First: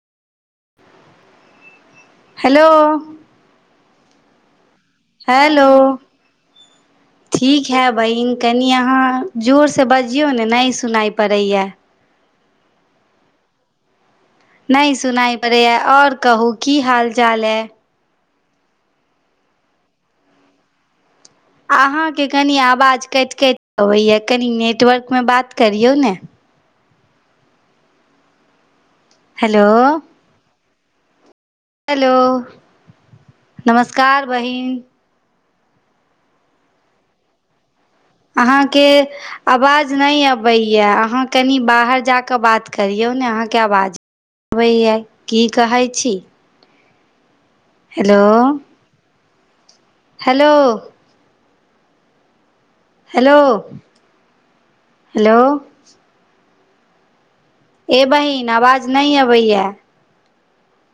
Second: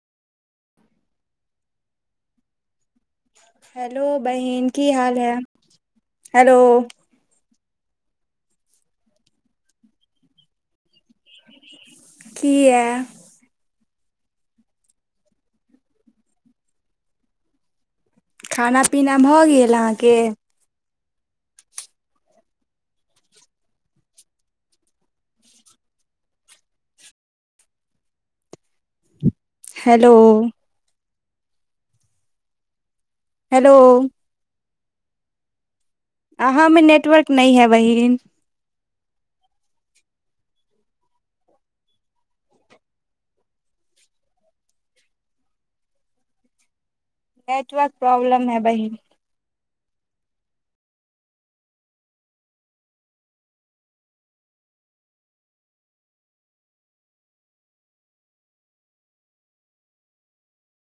Hello. Hello, बहिन। की हाल है हेलो। हेलो ठीक है, बहिन कनि अहाँ जोरसँ बजियौ ने नहि सुनाइ पड़ैए। किया? नहि सुनाइ पड़ैए, आओर कहू की हाल चाल यै। खाना पीना भऽ गेल अहाँकेँ? अहाँकेँ कनि आवाज काटि काटि अबैए कनि नेटवर्कमे बात करियौ ने। हेलो। हेलो, हेलो नमस्कार बहिन। अहाँमे नेटवर्क नहि है बहीन। अहाँकेँ। आवाज नहि अबैए, अहाँ कनि बाहर जा कऽ बात करियौ ने अहाँकेँ आवाज। अबैया, की कहैत छै। नेटवर्क प्रॉब्लम है बहिन। हेलो। Hello, hello. ए बहिन आवाज नहि अबैय।